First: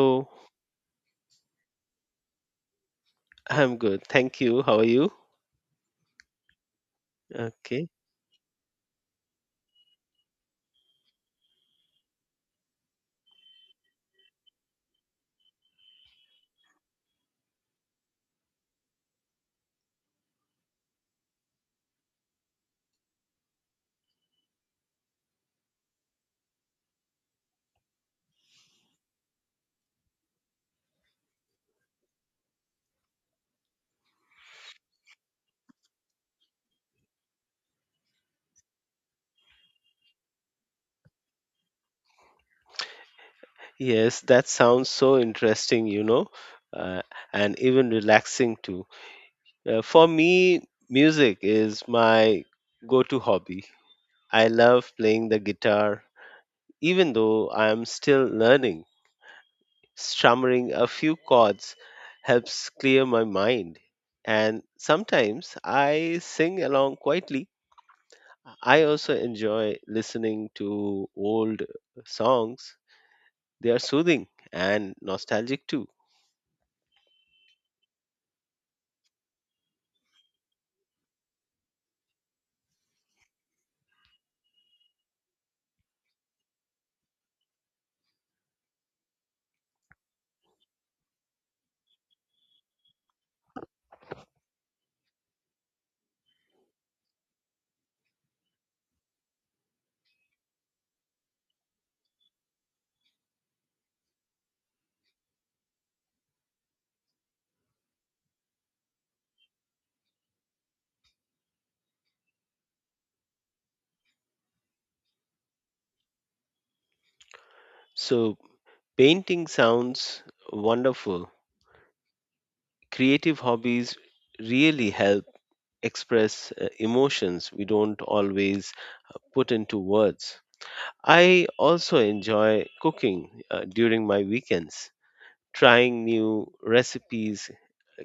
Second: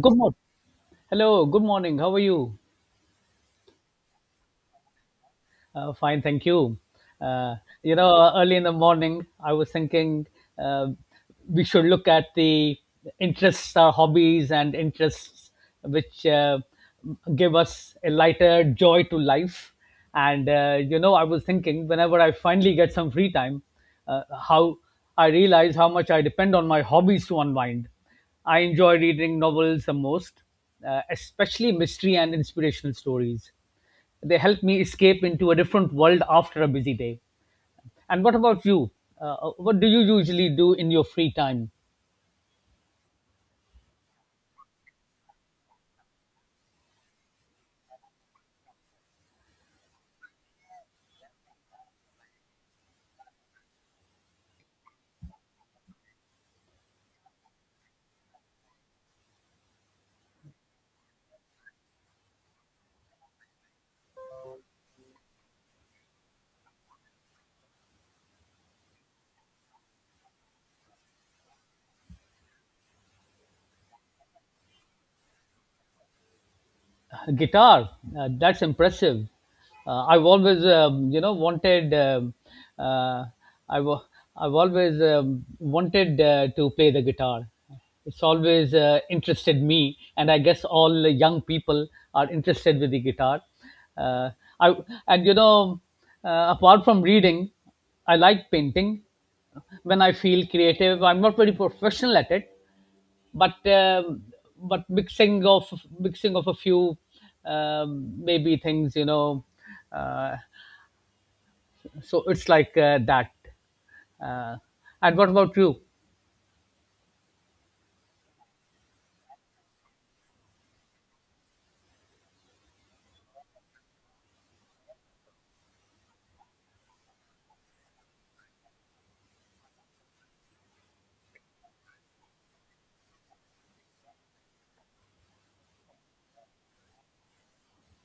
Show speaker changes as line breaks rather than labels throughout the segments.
Good morning. Hello, good morning. How are you?
I'm good. Thank you. How are you?
Fine, thank you. Uh,
Okay.
Early in the morning, I was thinking uh, we should look at the interests, our hobbies, and interests which give us a lighter joy to life. I was thinking whenever I finally get some free time, uh, how I realize how much I depend on my hobbies to unwind. I enjoy reading novels the most, especially mystery and inspirational stories. They help me escape into a different world after a busy day. And what about you? What do you usually do in your free time?
Yes, that sounds so interesting, uh, and even relaxing too. For me, music is my go to hobby. I love playing the guitar, even though I'm still learning. Strumming a few chords helps clear my mind, and sometimes I sing along quietly. I also enjoy listening to old songs. They are soothing and nostalgic too.
Guitar, that's impressive. I've always, wanted. Uh, I've al- I've always wanted to play the guitar. It's always interested me, and I guess all the young people are interested with the guitar. Uh, I and you know, Apart from reading, I like painting. When I feel creative, I'm not very professional at it, but um, but mixing of a few maybe things uh, so it's like that uh, and what about you?
So, painting sounds wonderful. Creative hobbies really help express emotions we don't always put into words. I also enjoy cooking during my weekends. Trying new recipes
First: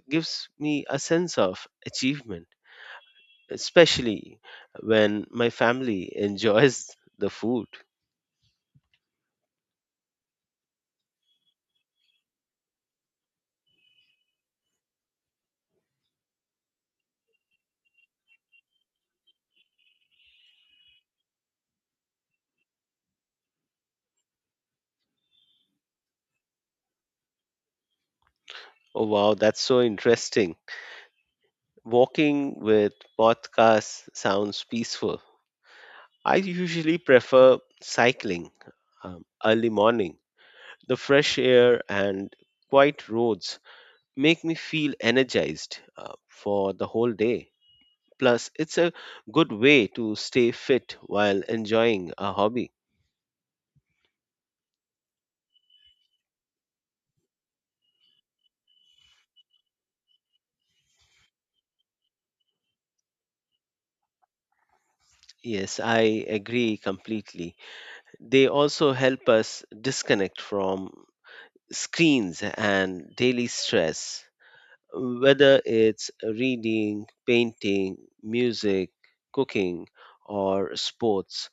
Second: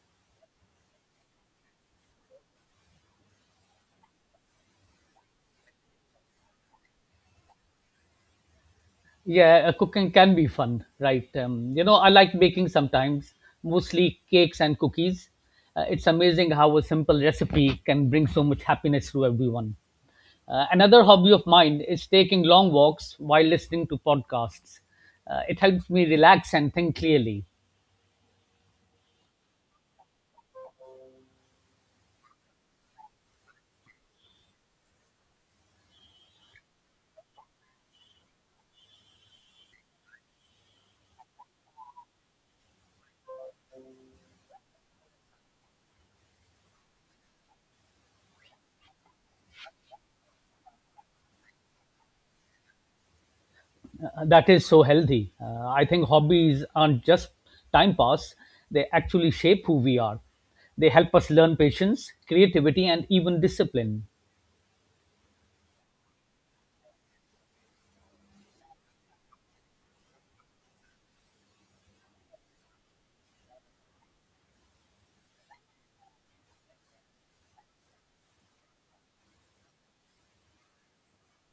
gives me a sense of achievement, especially when my family enjoys the food.
Yeah, cooking can be fun, right? I like baking sometimes, mostly cakes and cookies. It's amazing how a simple recipe can bring so much happiness to everyone. Another hobby of mine is taking long walks while listening to podcasts. It helps me relax and think clearly.
Oh, wow, that's so interesting. Walking with podcasts sounds peaceful. I usually prefer cycling early morning. The fresh air and quiet roads make me feel energized for the whole day. Plus, it's a good way to stay fit while enjoying a hobby.
That is so healthy. I think hobbies aren't just time pass, they actually shape who we are. They help us learn patience, creativity, and even discipline.
Yes, I agree completely. They also help us disconnect from screens and daily stress. Whether it's reading, painting, music, cooking, or sports,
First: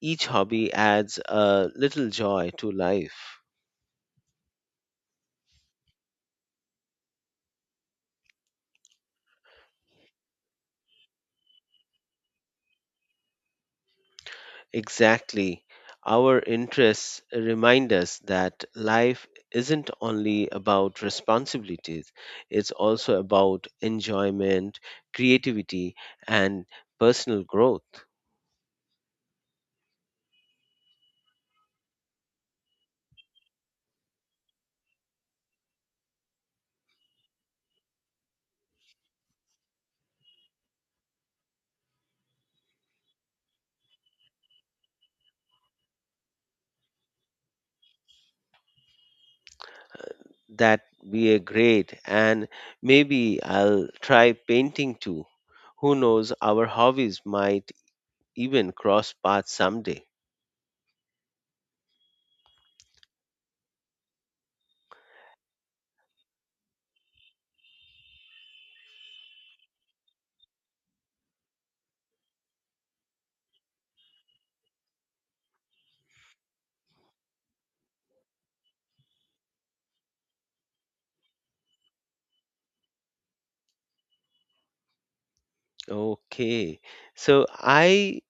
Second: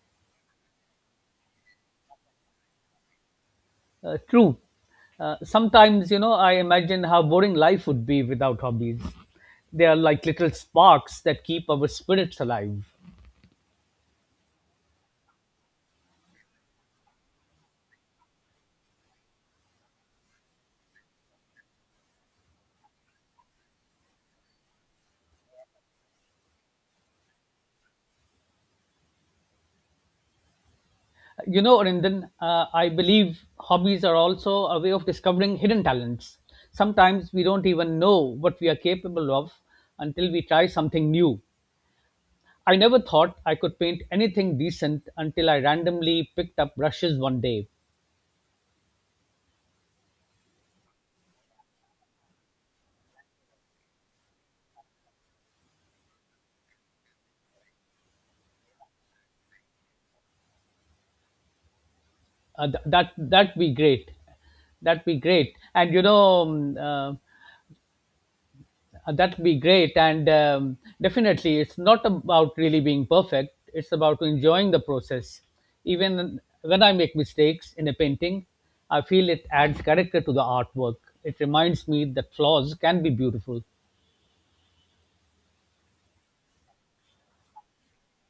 each hobby adds a little joy to life.
True. Sometimes I imagine how boring life would be without hobbies. They are like little sparks that keep our spirits alive.
Exactly. Our interests remind us that life isn't only about responsibilities, it's also about enjoyment, creativity, and personal growth.
You know, Arindan, I believe hobbies are also a way of discovering hidden talents. Sometimes we don't even know what we are capable of until we try something new. I never thought I could paint anything decent until I randomly picked up brushes one day.
That be a great, and maybe I'll try painting too. Who knows, our hobbies might even cross paths someday.
That'd be great. That'd be great. That'd be great. And definitely, it's not about really being perfect. It's about enjoying the process. Even when I make mistakes in a painting, I feel it adds character to the artwork. It reminds me that flaws can be beautiful.
Okay. So I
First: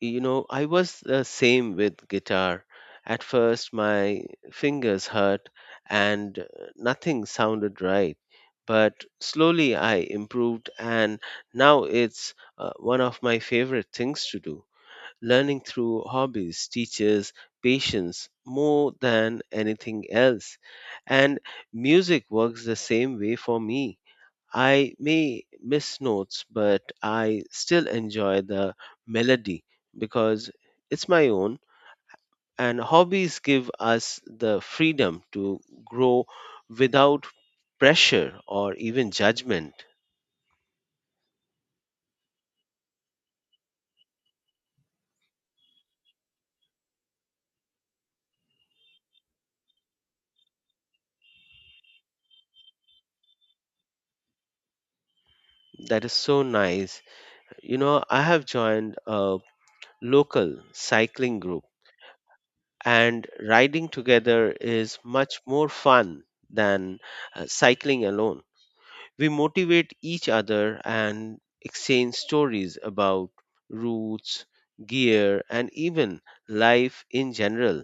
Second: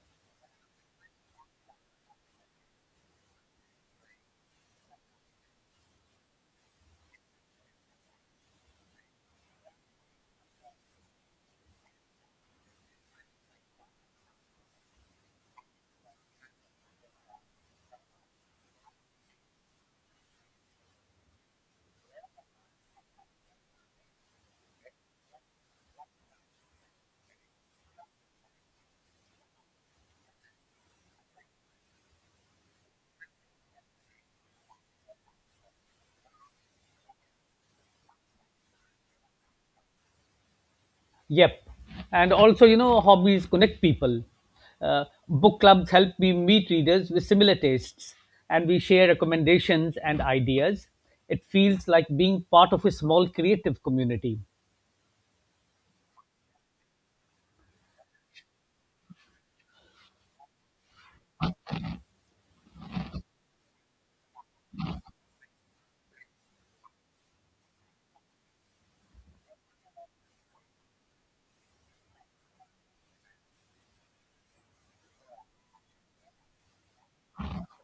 you know I was the same with guitar. At first my fingers hurt, and nothing sounded right. But slowly I improved, and now it's one of my favorite things to do. Learning through hobbies teaches patience more than anything else. And music works the same way for me. I may miss notes, but I still enjoy the melody because it's my own. And hobbies give us the freedom to grow without pressure or even judgment.
Yep. And also, you know, hobbies connect people. Book clubs help me meet readers with similar tastes, and we share recommendations and ideas. It feels like being part of a small creative community.
That is so nice. You know, I have joined a local cycling group, and riding together is much more fun than cycling alone. We motivate each other and exchange stories about routes, gear, and even life in general.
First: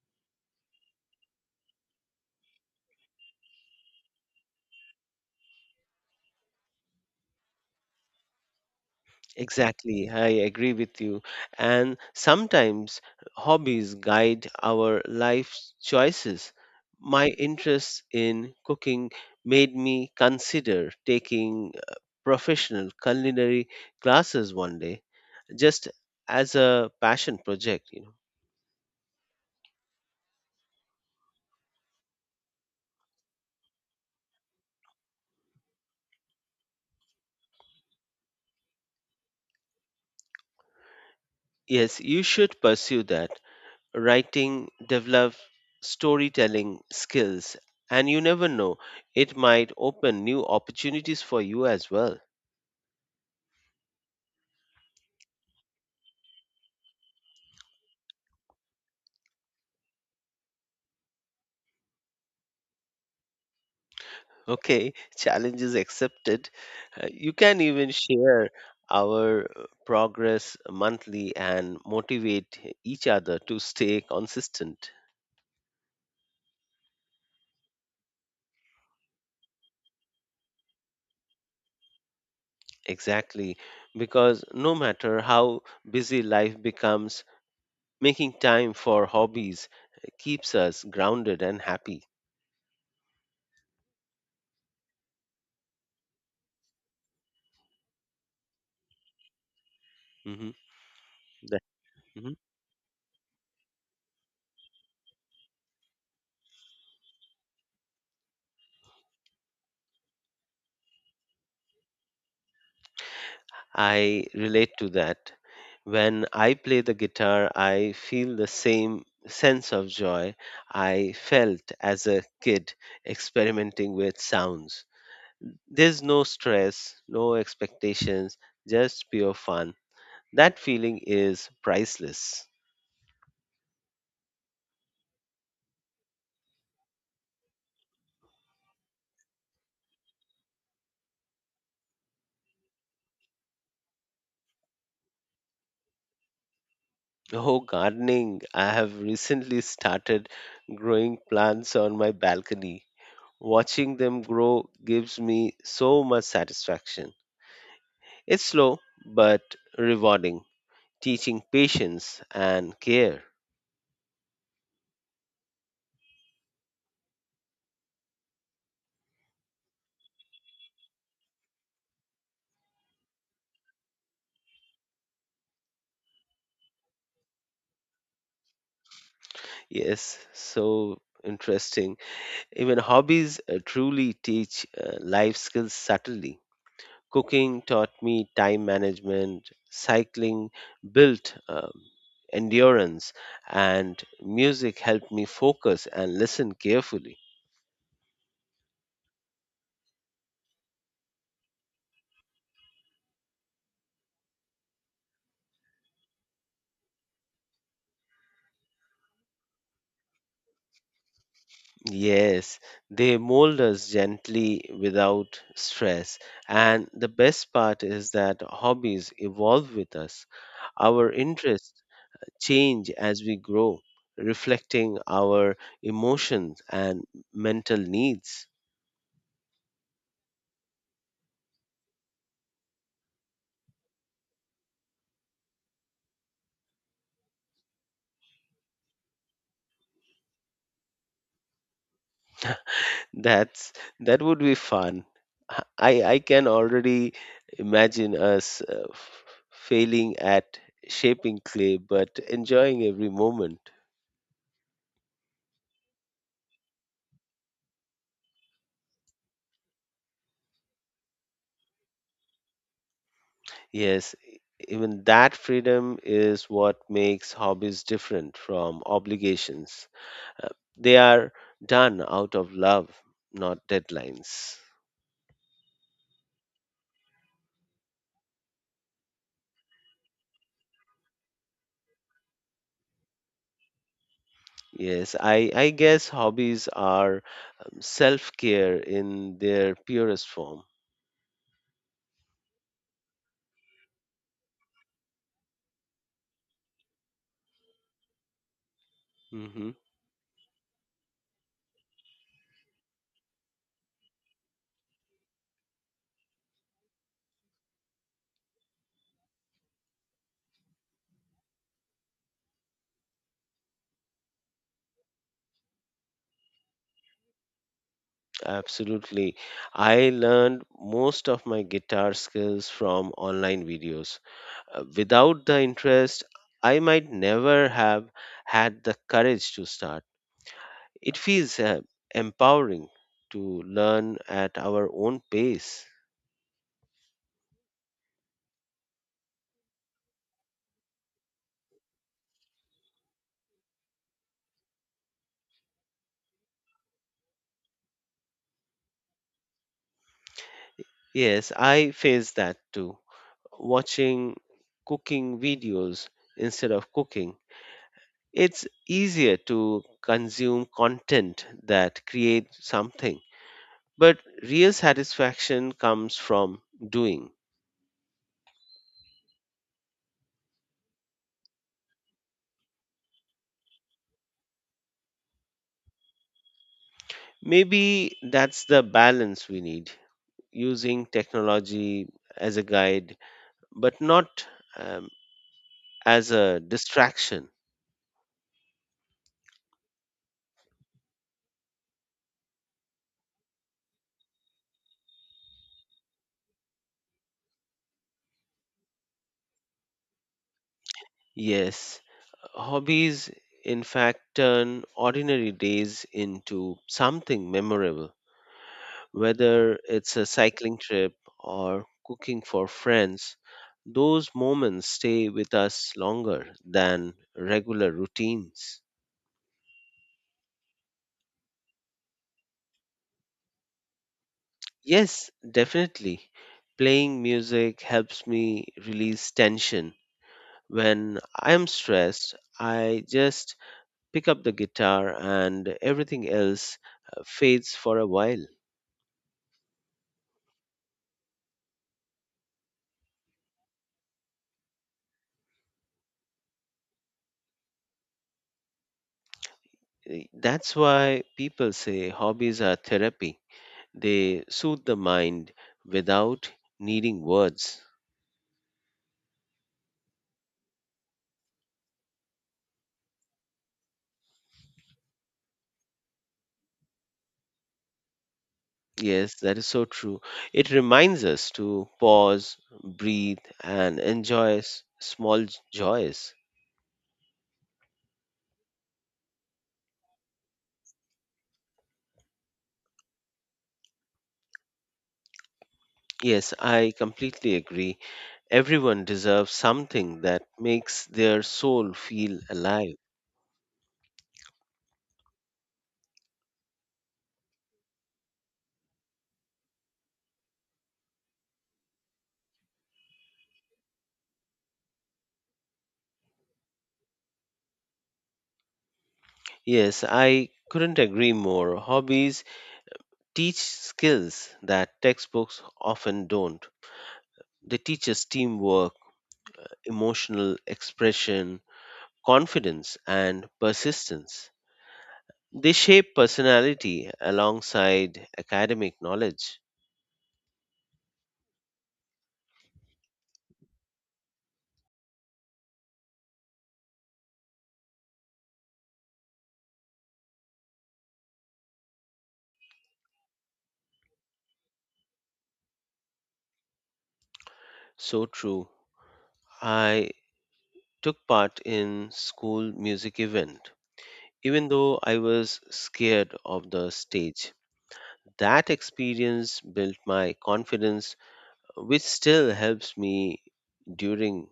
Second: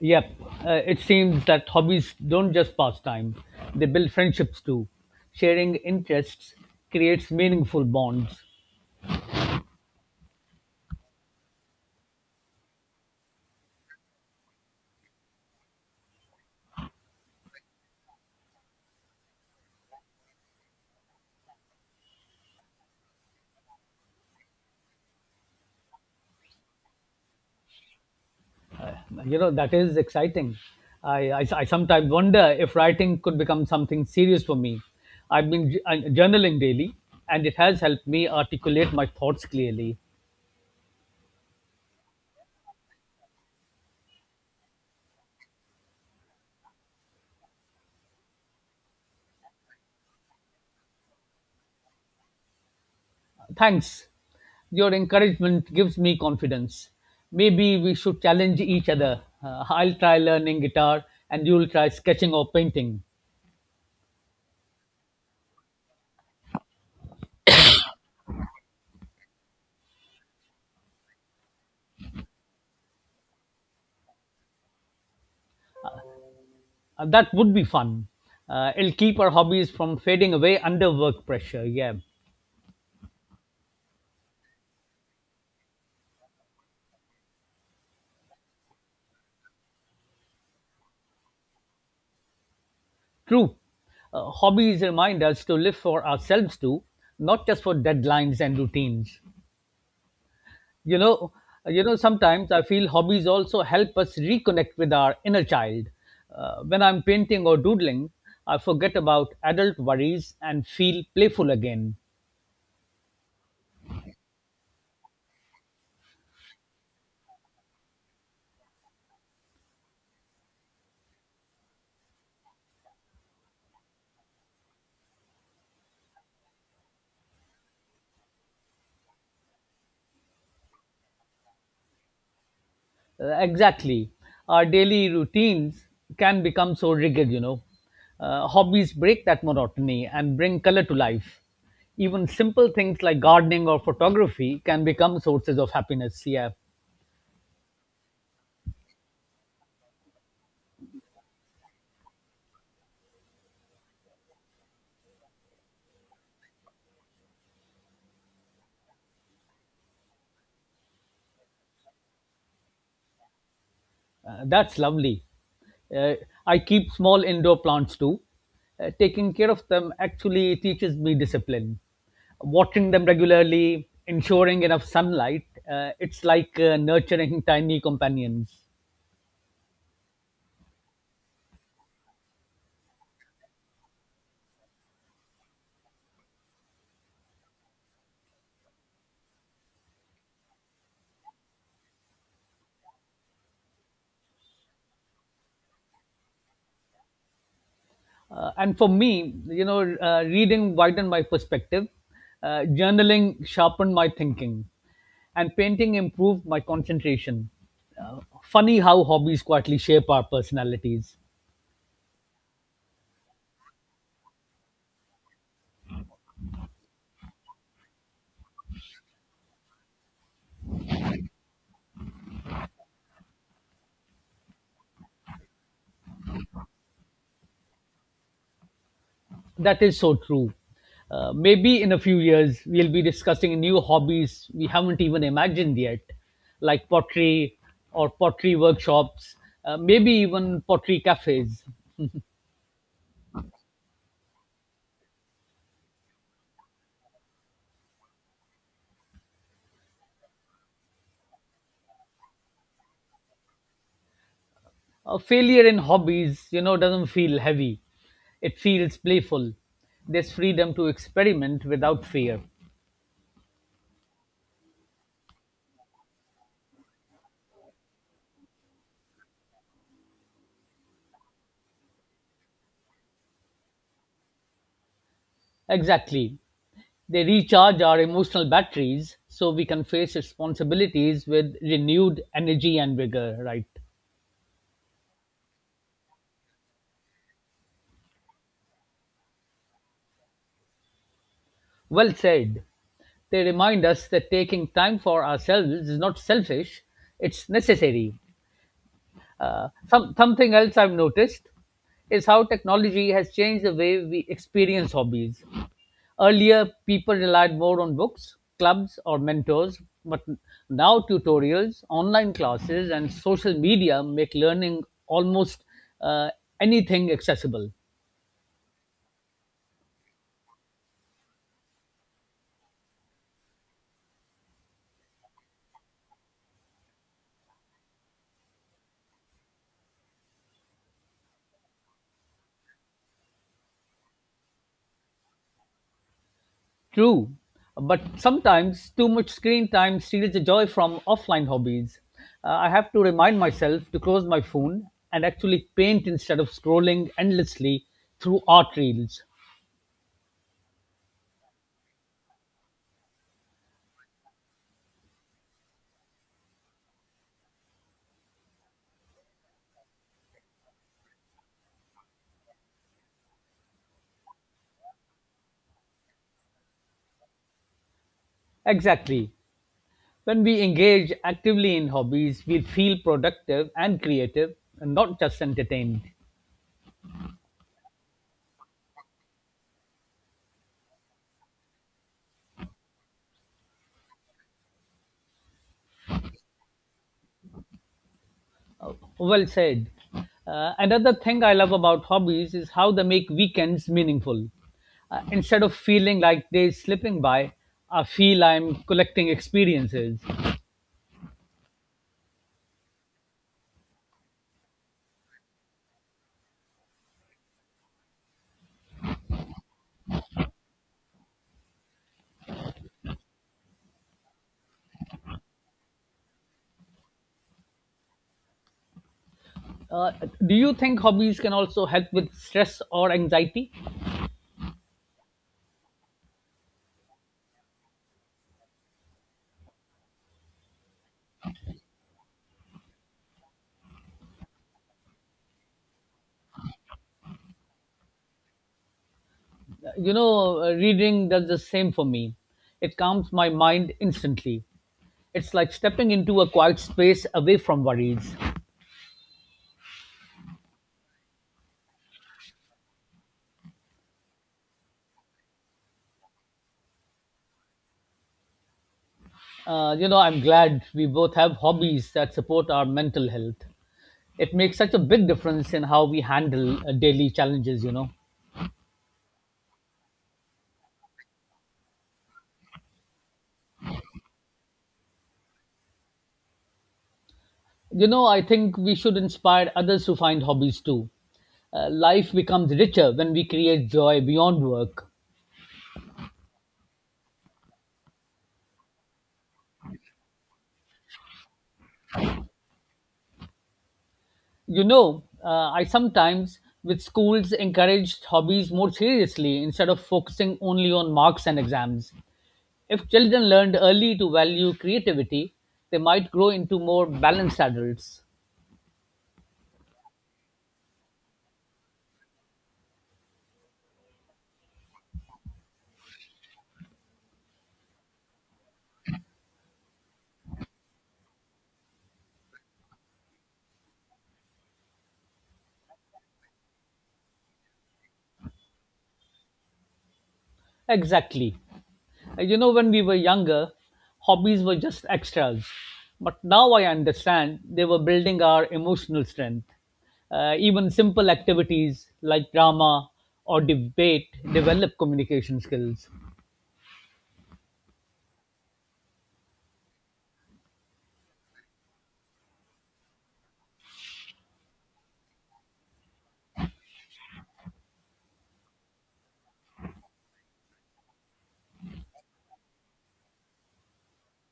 Yep. It seems that hobbies don't just pass time, they build friendships too. Sharing interests creates meaningful bonds.
Exactly, I agree with you. And sometimes hobbies guide our life choices. My interest in cooking made me consider taking professional culinary classes one day, just as a passion project, you know.
You know, that is exciting. I sometimes wonder if writing could become something serious for me. I've been journaling daily, and it has helped me articulate my thoughts clearly.
Yes, you should pursue that. Writing, develop storytelling skills, and you never know, it might open new opportunities for you as well.
Thanks, your encouragement gives me confidence. Maybe we should challenge each other. I'll try learning guitar, and you'll try sketching or painting.
Okay, challenge is accepted. You can even share our progress monthly and motivate each other to stay consistent.
That would be fun. It'll keep our hobbies from fading away under work pressure, yeah.
Exactly, because no matter how busy life becomes, making time for hobbies keeps us grounded and happy.
True, hobbies remind us to live for ourselves too, not just for deadlines and routines.
Hmm.
You know, Sometimes I feel hobbies also help us reconnect with our inner child. When I'm painting or doodling, I forget about adult worries and feel playful again.
I relate to that. When I play the guitar, I feel the same sense of joy I felt as a kid experimenting with sounds. There's no stress, no expectations, just pure fun. That feeling is priceless.
Exactly. Our daily routines can become so rigid, you know. Hobbies break that monotony and bring color to life. Even simple things like gardening or photography can become sources of happiness. Yeah.
Oh, gardening. I have recently started growing plants on my balcony. Watching them grow gives me so much satisfaction. It's slow but rewarding, teaching patience and care.
That's lovely. Uh, I keep small indoor plants too. Taking care of them actually teaches me discipline. Watering them regularly, ensuring enough sunlight, it's like nurturing tiny companions.
Yes, so interesting. Even hobbies truly teach life skills subtly. Cooking taught me time management, cycling built endurance, and music helped me focus and listen carefully.
And for me, reading widened my perspective, journaling sharpened my thinking, and painting improved my concentration. Funny how hobbies quietly shape our personalities.
Yes, they mold us gently without stress. And the best part is that hobbies evolve with us. Our interests change as we grow, reflecting our emotions and mental needs.
That is so true. Maybe in a few years, we'll be discussing new hobbies we haven't even imagined yet, like pottery or pottery workshops, maybe even pottery cafes.
That's that would be fun. I can already imagine us failing at shaping clay but enjoying every moment.
Failure in hobbies, you know, doesn't feel heavy, it feels playful. There's freedom to experiment without fear.
Yes, even that freedom is what makes hobbies different from obligations. Uh, they are done out of love, not deadlines.
Exactly, they recharge our emotional batteries so we can face responsibilities with renewed energy and vigor, right?
Yes, I guess hobbies are self care in their purest form.
Well said. They remind us that taking time for ourselves is not selfish, it's necessary.
Hmm.
Something else I've noticed is how technology has changed the way we experience hobbies. Earlier, people relied more on books, clubs, or mentors, but now tutorials, online classes, and social media make learning almost uh, anything accessible.
Absolutely. I learned most of my guitar skills from online videos. Without the interest, I might never have had the courage to start. It feels empowering to learn at our own pace.
True, but sometimes too much screen time steals the joy from offline hobbies. I have to remind myself to close my phone and actually paint instead of scrolling endlessly through art reels.
Yes, I face that too. Watching cooking videos instead of cooking, it's easier to consume content that creates something. But real satisfaction comes from doing.
Exactly. When we engage actively in hobbies, we feel productive and creative and not just entertained.
Maybe that's the balance we need, using technology as a guide, but not um, as a distraction.
Well said. Another thing I love about hobbies is how they make weekends meaningful. Instead of feeling like days slipping by, I feel I'm collecting experiences.
Yes, hobbies in fact turn ordinary days into something memorable. Whether it's a cycling trip or cooking for friends, those moments stay with us longer than regular routines.
Uh, do you think hobbies can also help with stress or anxiety?
Yes, definitely. Playing music helps me release tension. When I'm stressed, I just pick up the guitar, and everything else fades for a while.
You know, reading does the same for me. It calms my mind instantly. It's like stepping into a quiet space away from worries.
That's why people say hobbies are therapy. They soothe the mind without needing words.
I'm glad we both have hobbies that support our mental health. It makes such a big difference in how we handle daily challenges, you know.
Yes, that is so true. It reminds us to pause, breathe, and enjoy small joys.
You know, I think we should inspire others to find hobbies too. Life becomes richer when we create joy beyond work.
Yes, I completely agree. Everyone deserves something that makes their soul feel alive.
You know, I sometimes, with schools, encouraged hobbies more seriously instead of focusing only on marks and exams. If children learned early to value creativity, they might grow into more balanced adults.
Yes, I couldn't agree more. Hobbies teach skills that textbooks often don't. They teach us teamwork, emotional expression, confidence, and persistence. They shape personality alongside academic knowledge.
Exactly. You know, when we were younger, hobbies were just extras. But now I understand they were building our emotional strength. Even simple activities like drama or debate develop communication skills.
So true. I took part in school music event even though I was scared of the stage. That experience built my confidence, which still helps me during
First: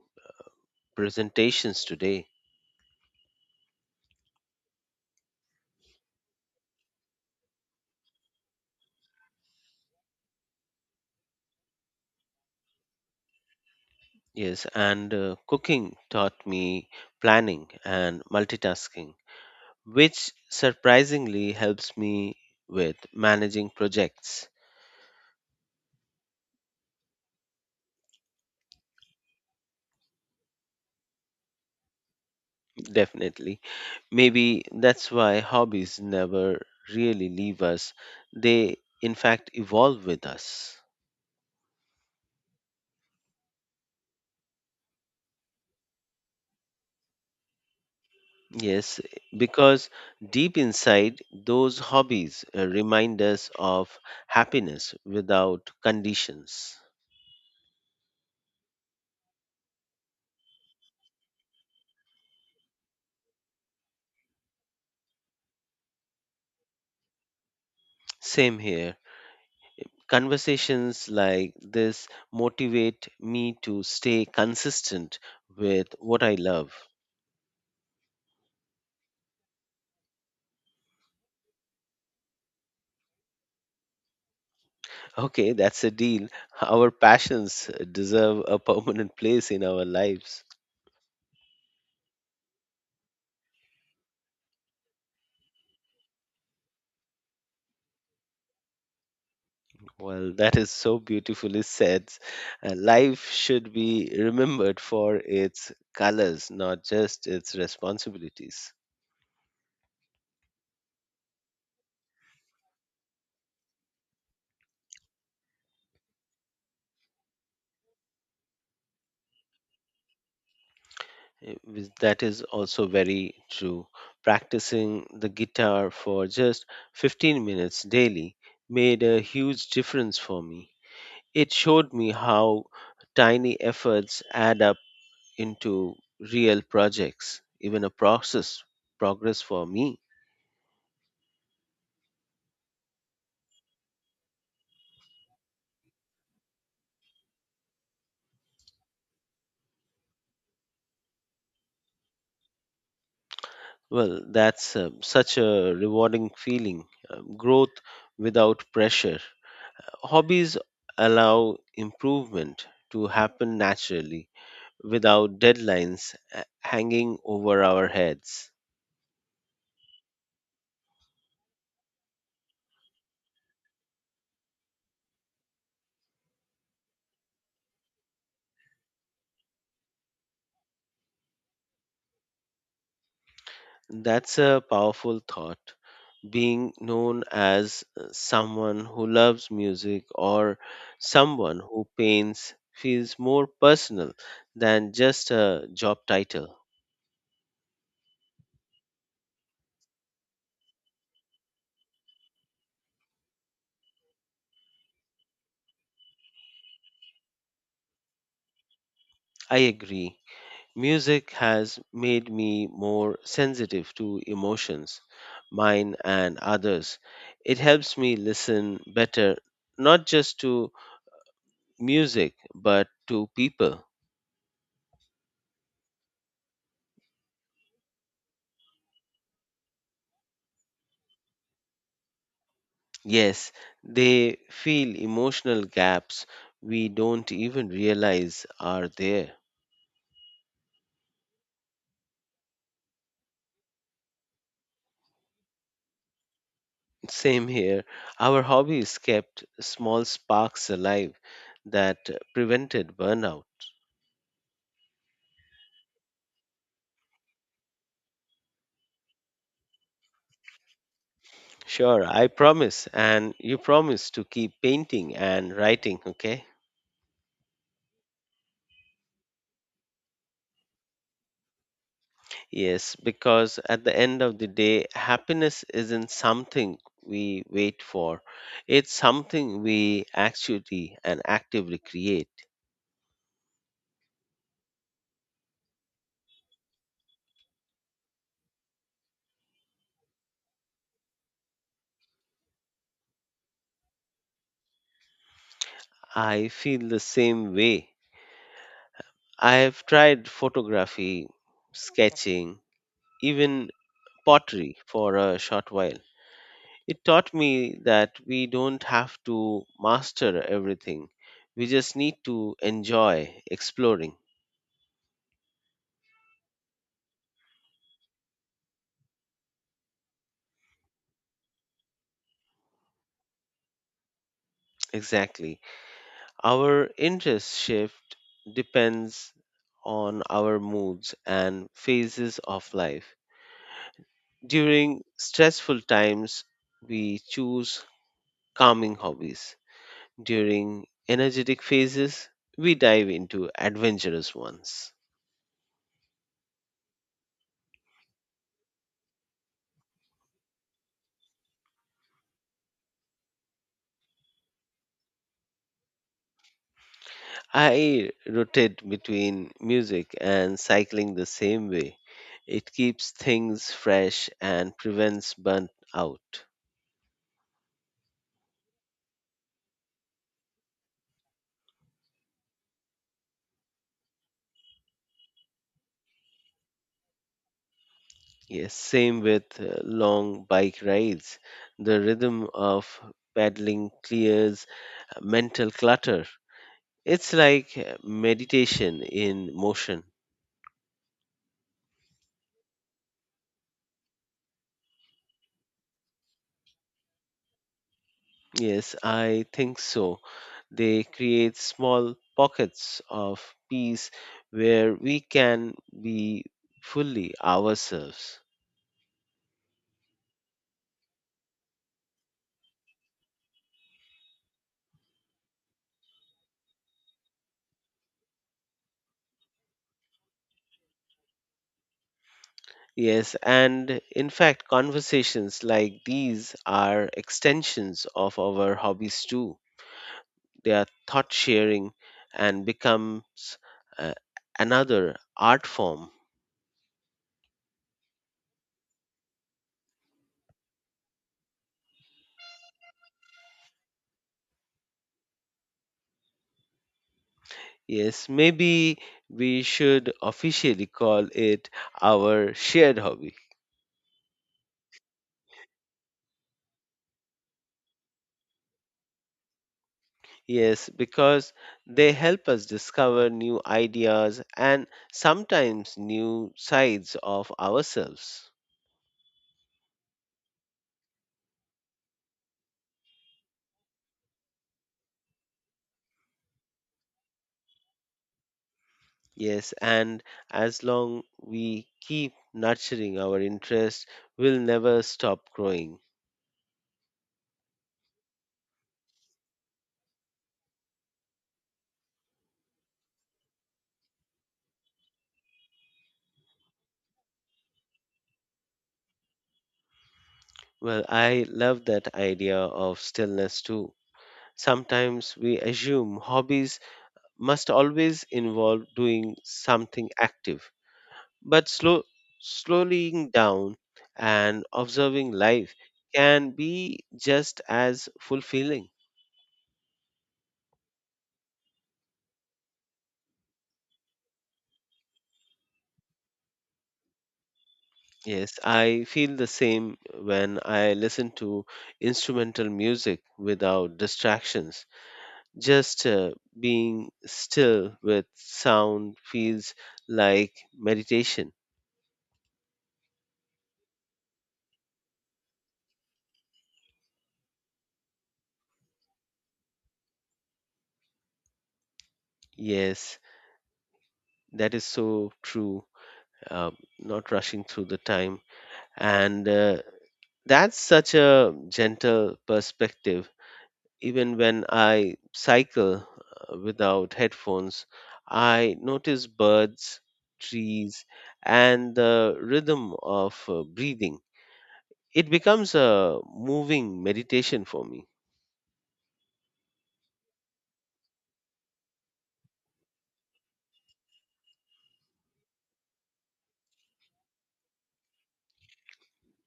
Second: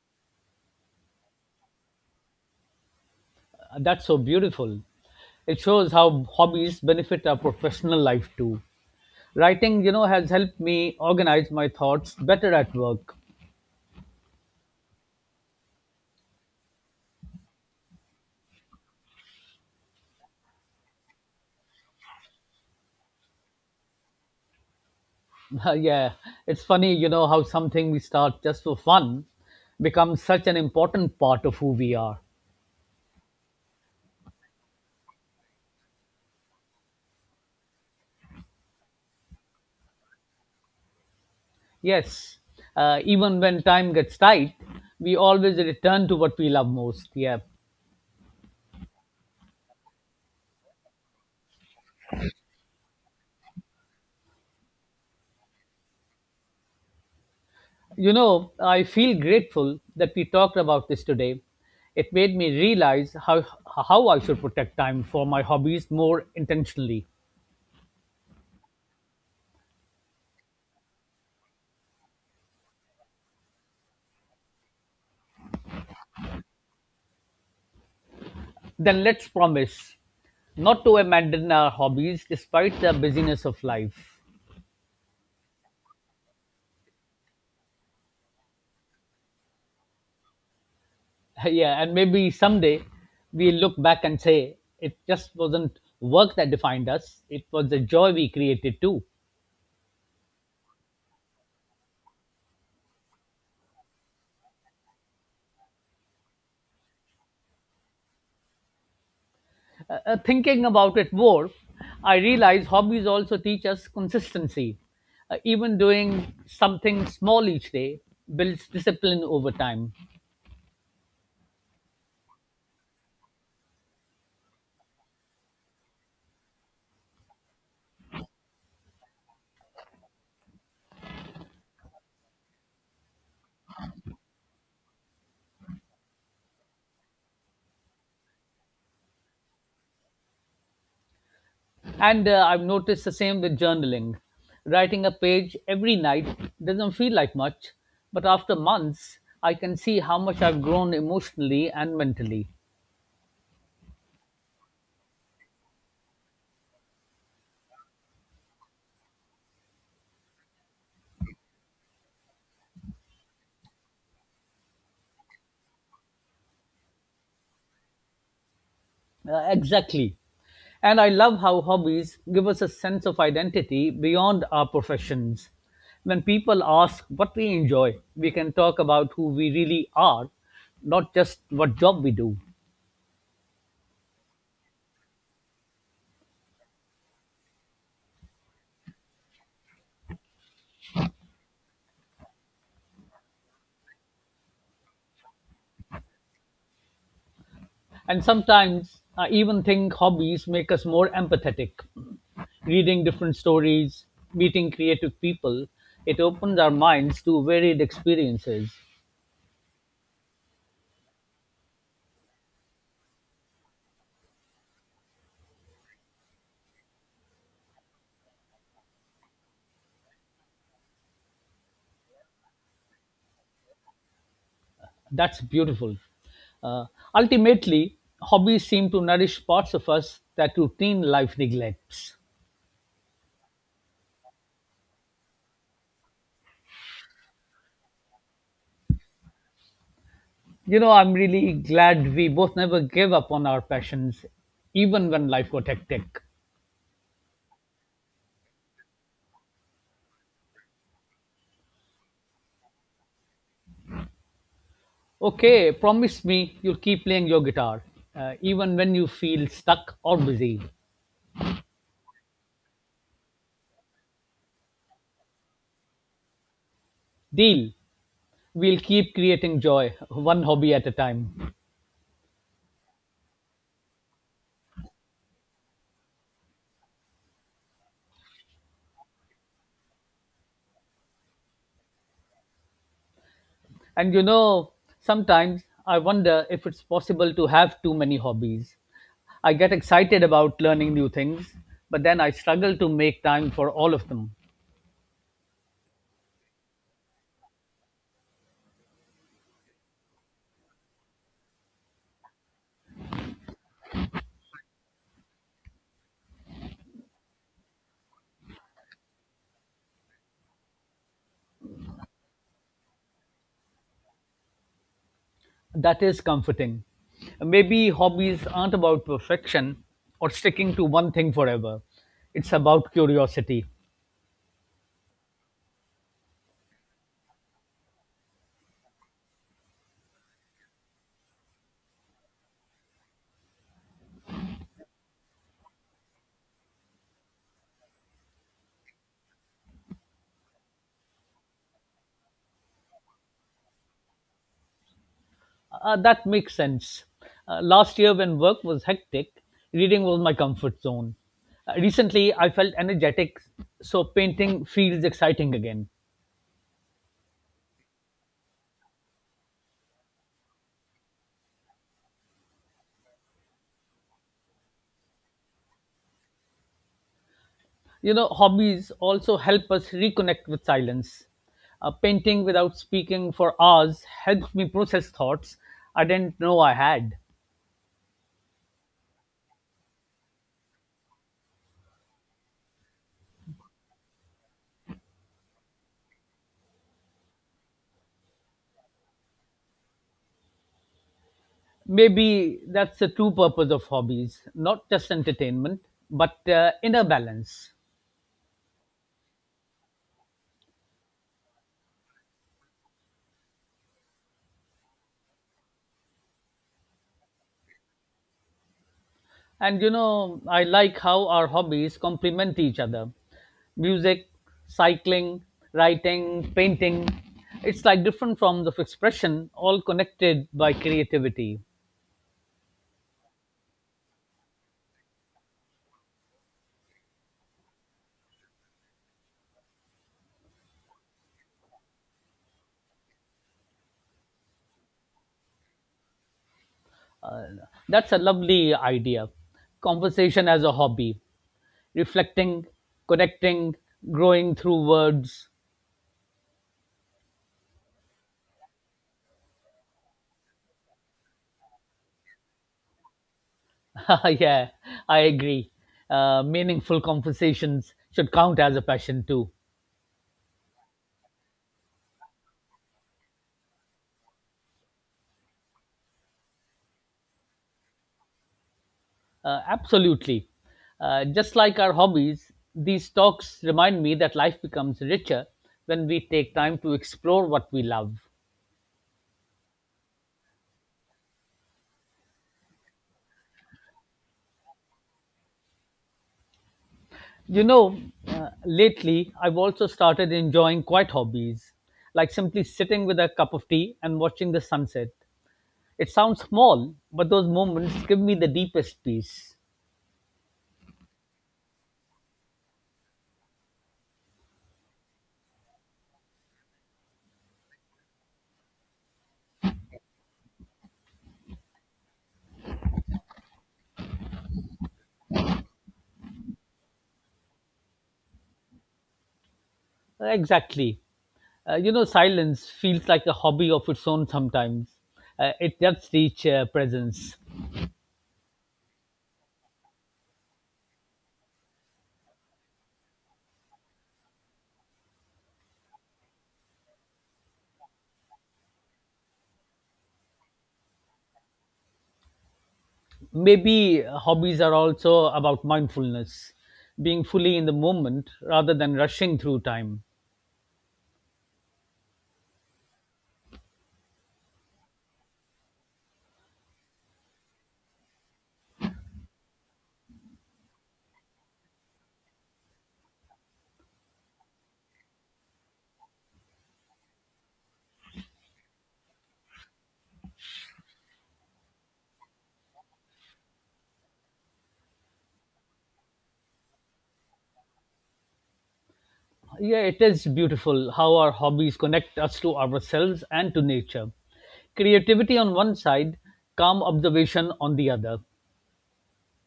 presentations today.
That's so beautiful. It shows how hobbies benefit our professional life too. Writing, you know, has helped me organize my thoughts better at work.
Yes, and cooking taught me planning and multitasking, which surprisingly helps me with managing projects.
Yeah, it's funny, you know, how something we start just for fun becomes such an important part of who we are.
Definitely. Maybe that's why hobbies never really leave us, they in fact evolve with us.
Yes, even when time gets tight, we always return to what we love most. Yeah.
Yes, because deep inside, those hobbies remind us of happiness without conditions.
You know, I feel grateful that we talked about this today. It made me realize how I should protect time for my hobbies more intentionally.
Same here. Conversations like this motivate me to stay consistent with what I love.
Then let's promise not to abandon our hobbies despite the busyness of life.
Okay, that's a deal. Our passions deserve a permanent place in our lives.
Yeah, and maybe someday we look back and say it just wasn't work that defined us, it was the joy we created too.
Well, that is so beautifully said. Life should be remembered for its colors, not just its responsibilities.
Thinking about it more, I realize hobbies also teach us consistency. Even doing something small each day builds discipline over time.
That is also very true. Practicing the guitar for just 15 minutes daily made a huge difference for me. It showed me how tiny efforts add up into real projects, even a process progress for me.
And I've noticed the same with journaling. Writing a page every night doesn't feel like much, but after months I can see how much I've grown emotionally and mentally.
Well, that's such a rewarding feeling, growth without pressure. Hobbies allow improvement to happen naturally without deadlines hanging over our heads.
Exactly. And I love how hobbies give us a sense of identity beyond our professions. When people ask what we enjoy, we can talk about who we really are, not just what job we do.
That's a powerful thought. Being known as someone who loves music or someone who paints feels more personal than just a job title.
And sometimes I even think hobbies make us more empathetic. Reading different stories, meeting creative people, it opens our minds to varied experiences.
I agree. Music has made me more sensitive to emotions, mine and others. It helps me listen better, not just to music, but to people.
That's beautiful. Uh, Ultimately, hobbies seem to nourish parts of us that routine life neglects.
Yes, they feel emotional gaps we don't even realize are there.
You know, I'm really glad we both never gave up on our passions, even when life got hectic.
Same here. Our hobbies kept small sparks alive that prevented burnout.
Okay, promise me you'll keep playing your guitar, even when you feel stuck or busy.
Sure, I promise, and you promise to keep painting and writing, okay?
Deal. We'll keep creating joy, one hobby at a time.
Yes, because at the end of the day, happiness isn't something we wait for, it's something we actually and actively create.
And you know, sometimes I wonder if it's possible to have too many hobbies. I get excited about learning new things, but then I struggle to make time for all of them.
I feel the same way. I have tried photography, sketching, even pottery for a short while. It taught me that we don't have to master everything. We just need to enjoy exploring.
That is comforting. Maybe hobbies aren't about perfection or sticking to one thing forever, it's about curiosity.
Exactly. Our interest shift depends on our moods and phases of life. During stressful times, we choose calming hobbies. During energetic phases, we dive into adventurous ones.
That makes sense. Last year, when work was hectic, reading was my comfort zone. Recently, I felt energetic, so painting feels exciting again.
I rotate between music and cycling the same way. It keeps things fresh and prevents burnt out.
You know, hobbies also help us reconnect with silence. Painting without speaking for hours helps me process thoughts I didn't know I had.
Yes, same with long bike rides. The rhythm of pedaling clears mental clutter. It's like meditation in motion.
Maybe that's the true purpose of hobbies, not just entertainment, but inner balance.
Yes, I think so. They create small pockets of peace where we can be fully ourselves.
And you know, I like how our hobbies complement each other. Music, cycling, writing, painting. It's like different forms of expression, all connected by creativity.
Yes, and in fact, conversations like these are extensions of our hobbies too. They are thought sharing and becomes uh, another art form.
That's a lovely idea. Conversation as a hobby, reflecting, connecting, growing through words.
Yes, maybe we should officially call it our shared hobby.
Yeah, I agree. Meaningful conversations should count as a passion too.
Yes, because they help us discover new ideas and sometimes new sides of ourselves.
Absolutely. Just like our hobbies, these talks remind me that life becomes richer when we take time to explore what we love.
Yes, and as long we keep nurturing our interest, we'll never stop growing.
You know, lately I've also started enjoying quiet hobbies, like simply sitting with a cup of tea and watching the sunset. It sounds small, but those moments give me the deepest peace.
Well, I love that idea of stillness too. Sometimes we assume hobbies must always involve doing something active, but slowing down and observing life can be just as fulfilling.
Exactly. You know, silence feels like a hobby of its own sometimes. It does teach presence.
Yes, I feel the same when I listen to instrumental music without distractions. Just being still with sound feels like meditation.
Maybe hobbies are also about mindfulness, being fully in the moment rather than rushing through time.
Yes, that is so true. Uh, Not rushing through the time. And that's such a gentle perspective. Even when I cycle without headphones, I notice birds, trees, and the rhythm of breathing. It becomes a moving meditation for me.
Yeah, it is beautiful how our hobbies connect us to ourselves and to nature. Creativity on one side, calm observation on the other.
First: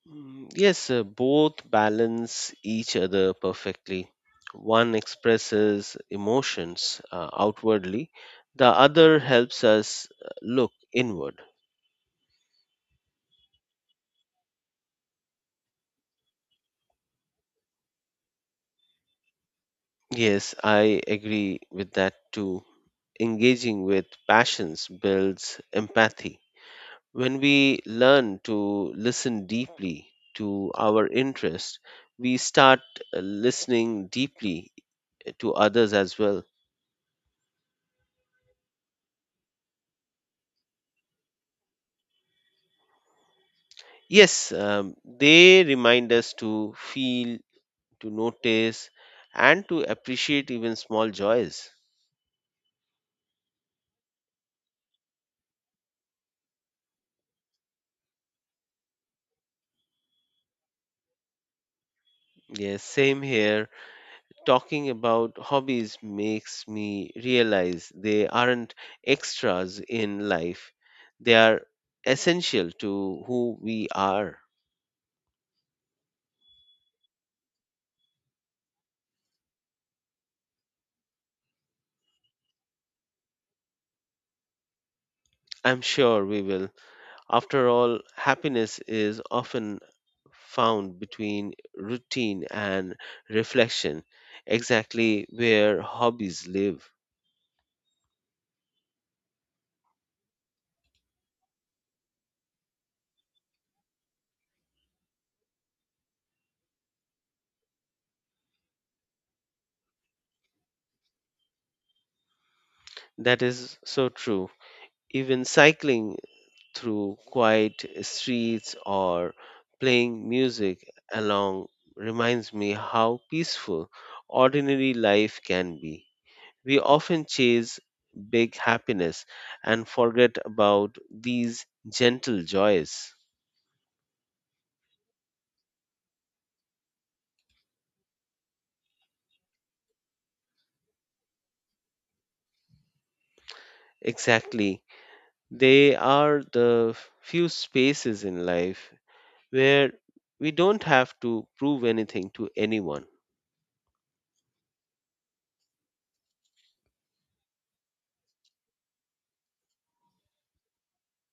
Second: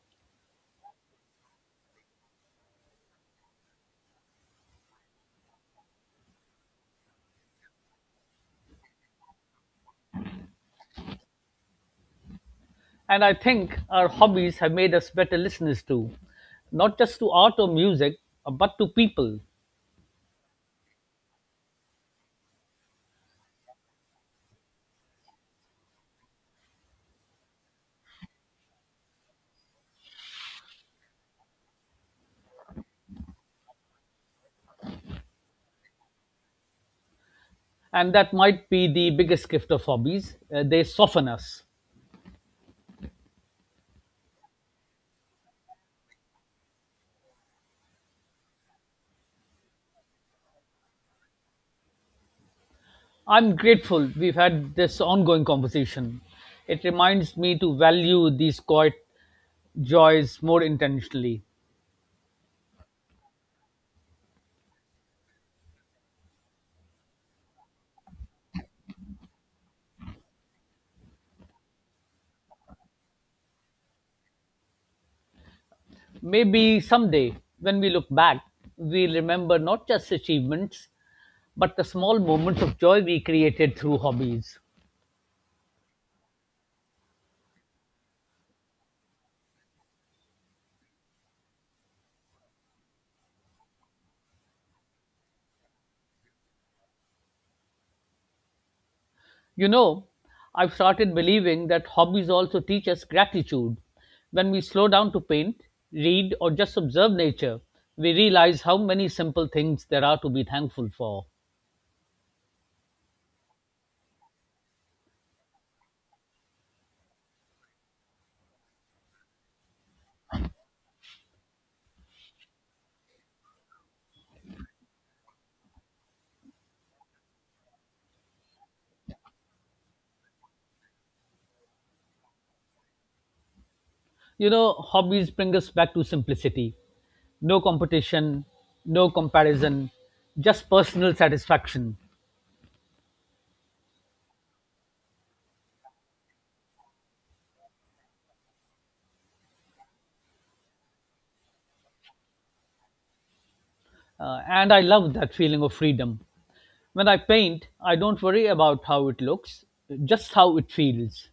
Mm, yes, both balance each other perfectly. One expresses emotions outwardly, the other helps us look inward.
And I think our hobbies have made us better listeners too, not just to art or music, but to people.
Yes, I agree with that too. Engaging with passions builds empathy. When we learn to listen deeply to our interest, we start listening deeply to others as well.
And that might be the biggest gift of hobbies. They soften us.
Yes, they remind us to feel, to notice, and to appreciate even small joys.
I'm grateful we've had this ongoing conversation. It reminds me to value these quiet joys more intentionally.
Yes, same here. Talking about hobbies makes me realize they aren't extras in life. They are essential to who we are.
Maybe someday, when we look back, we'll remember not just achievements, but the small moments of joy we created through hobbies.
I'm sure we will. After all, happiness is often found between routine and reflection, exactly where hobbies live.
You know, I've started believing that hobbies also teach us gratitude. When we slow down to paint, read, or just observe nature, we realize how many simple things there are to be thankful for.
That is so true. Even cycling through quiet streets or playing music along reminds me how peaceful ordinary life can be. We often chase big happiness and forget about these gentle joys.
You know, hobbies bring us back to simplicity, no competition, no comparison, just personal satisfaction.
Exactly. They are the few spaces in life where we don't have to prove anything to anyone.
And I love that feeling of freedom. When I paint, I don't worry about how it looks, just how it feels.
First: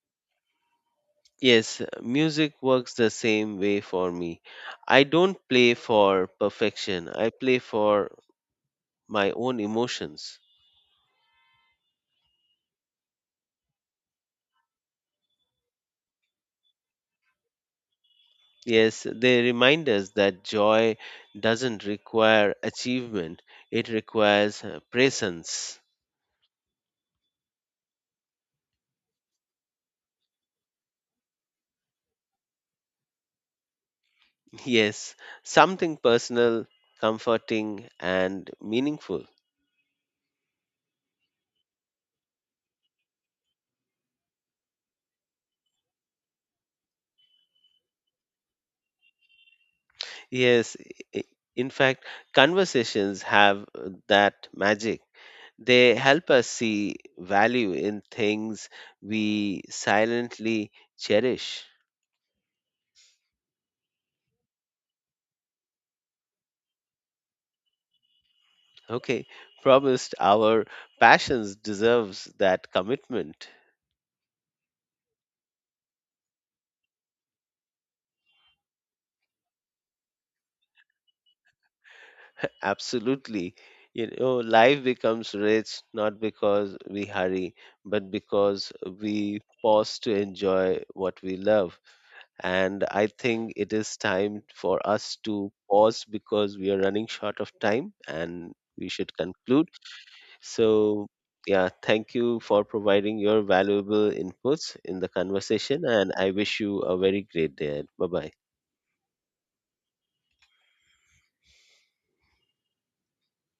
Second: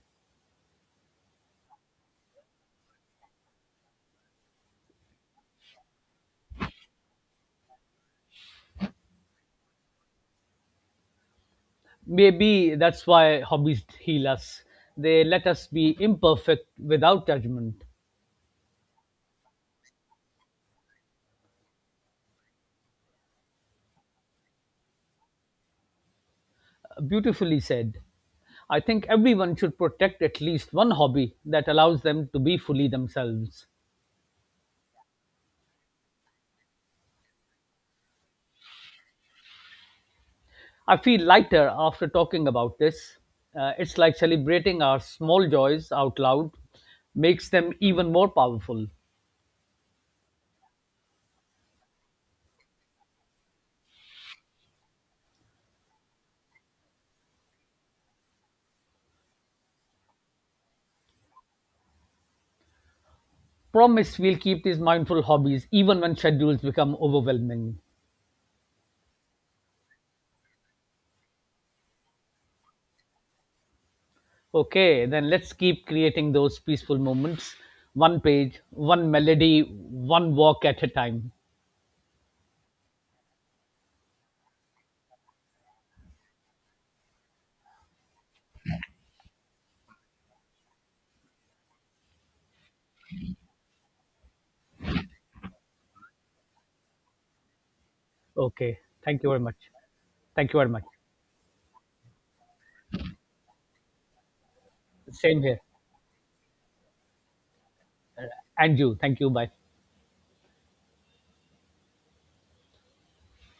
Yes, music works the same way for me. I don't play for perfection, I play for my own emotions.
Maybe that's why hobbies heal us. They let us be imperfect without judgment.
Yes, they remind us that joy doesn't require achievement, it requires presence.
Beautifully said. I think everyone should protect at least one hobby that allows them to be fully themselves.
Yes, something personal, comforting, and meaningful.
I feel lighter after talking about this. It's like celebrating our small joys out loud makes them even more powerful.
Yes, i- i- in fact, conversations have that magic. They help us see value in things we silently cherish.
Promise we'll keep these mindful hobbies even when schedules become overwhelming.
Okay, promised our passions deserves that commitment.
Okay, then let's keep creating those peaceful moments, one page, one melody, one walk at a time.
Absolutely. You know, life becomes rich not because we hurry, but because we pause to enjoy what we love. And I think it is time for us to pause, because we are running short of time and
Okay,
we should
thank you very much.
conclude.
Thank you very much.
So, yeah, thank you for providing your valuable inputs in the
Same here.
conversation, and I wish you a very great day. Bye bye.
And you, thank you. Bye.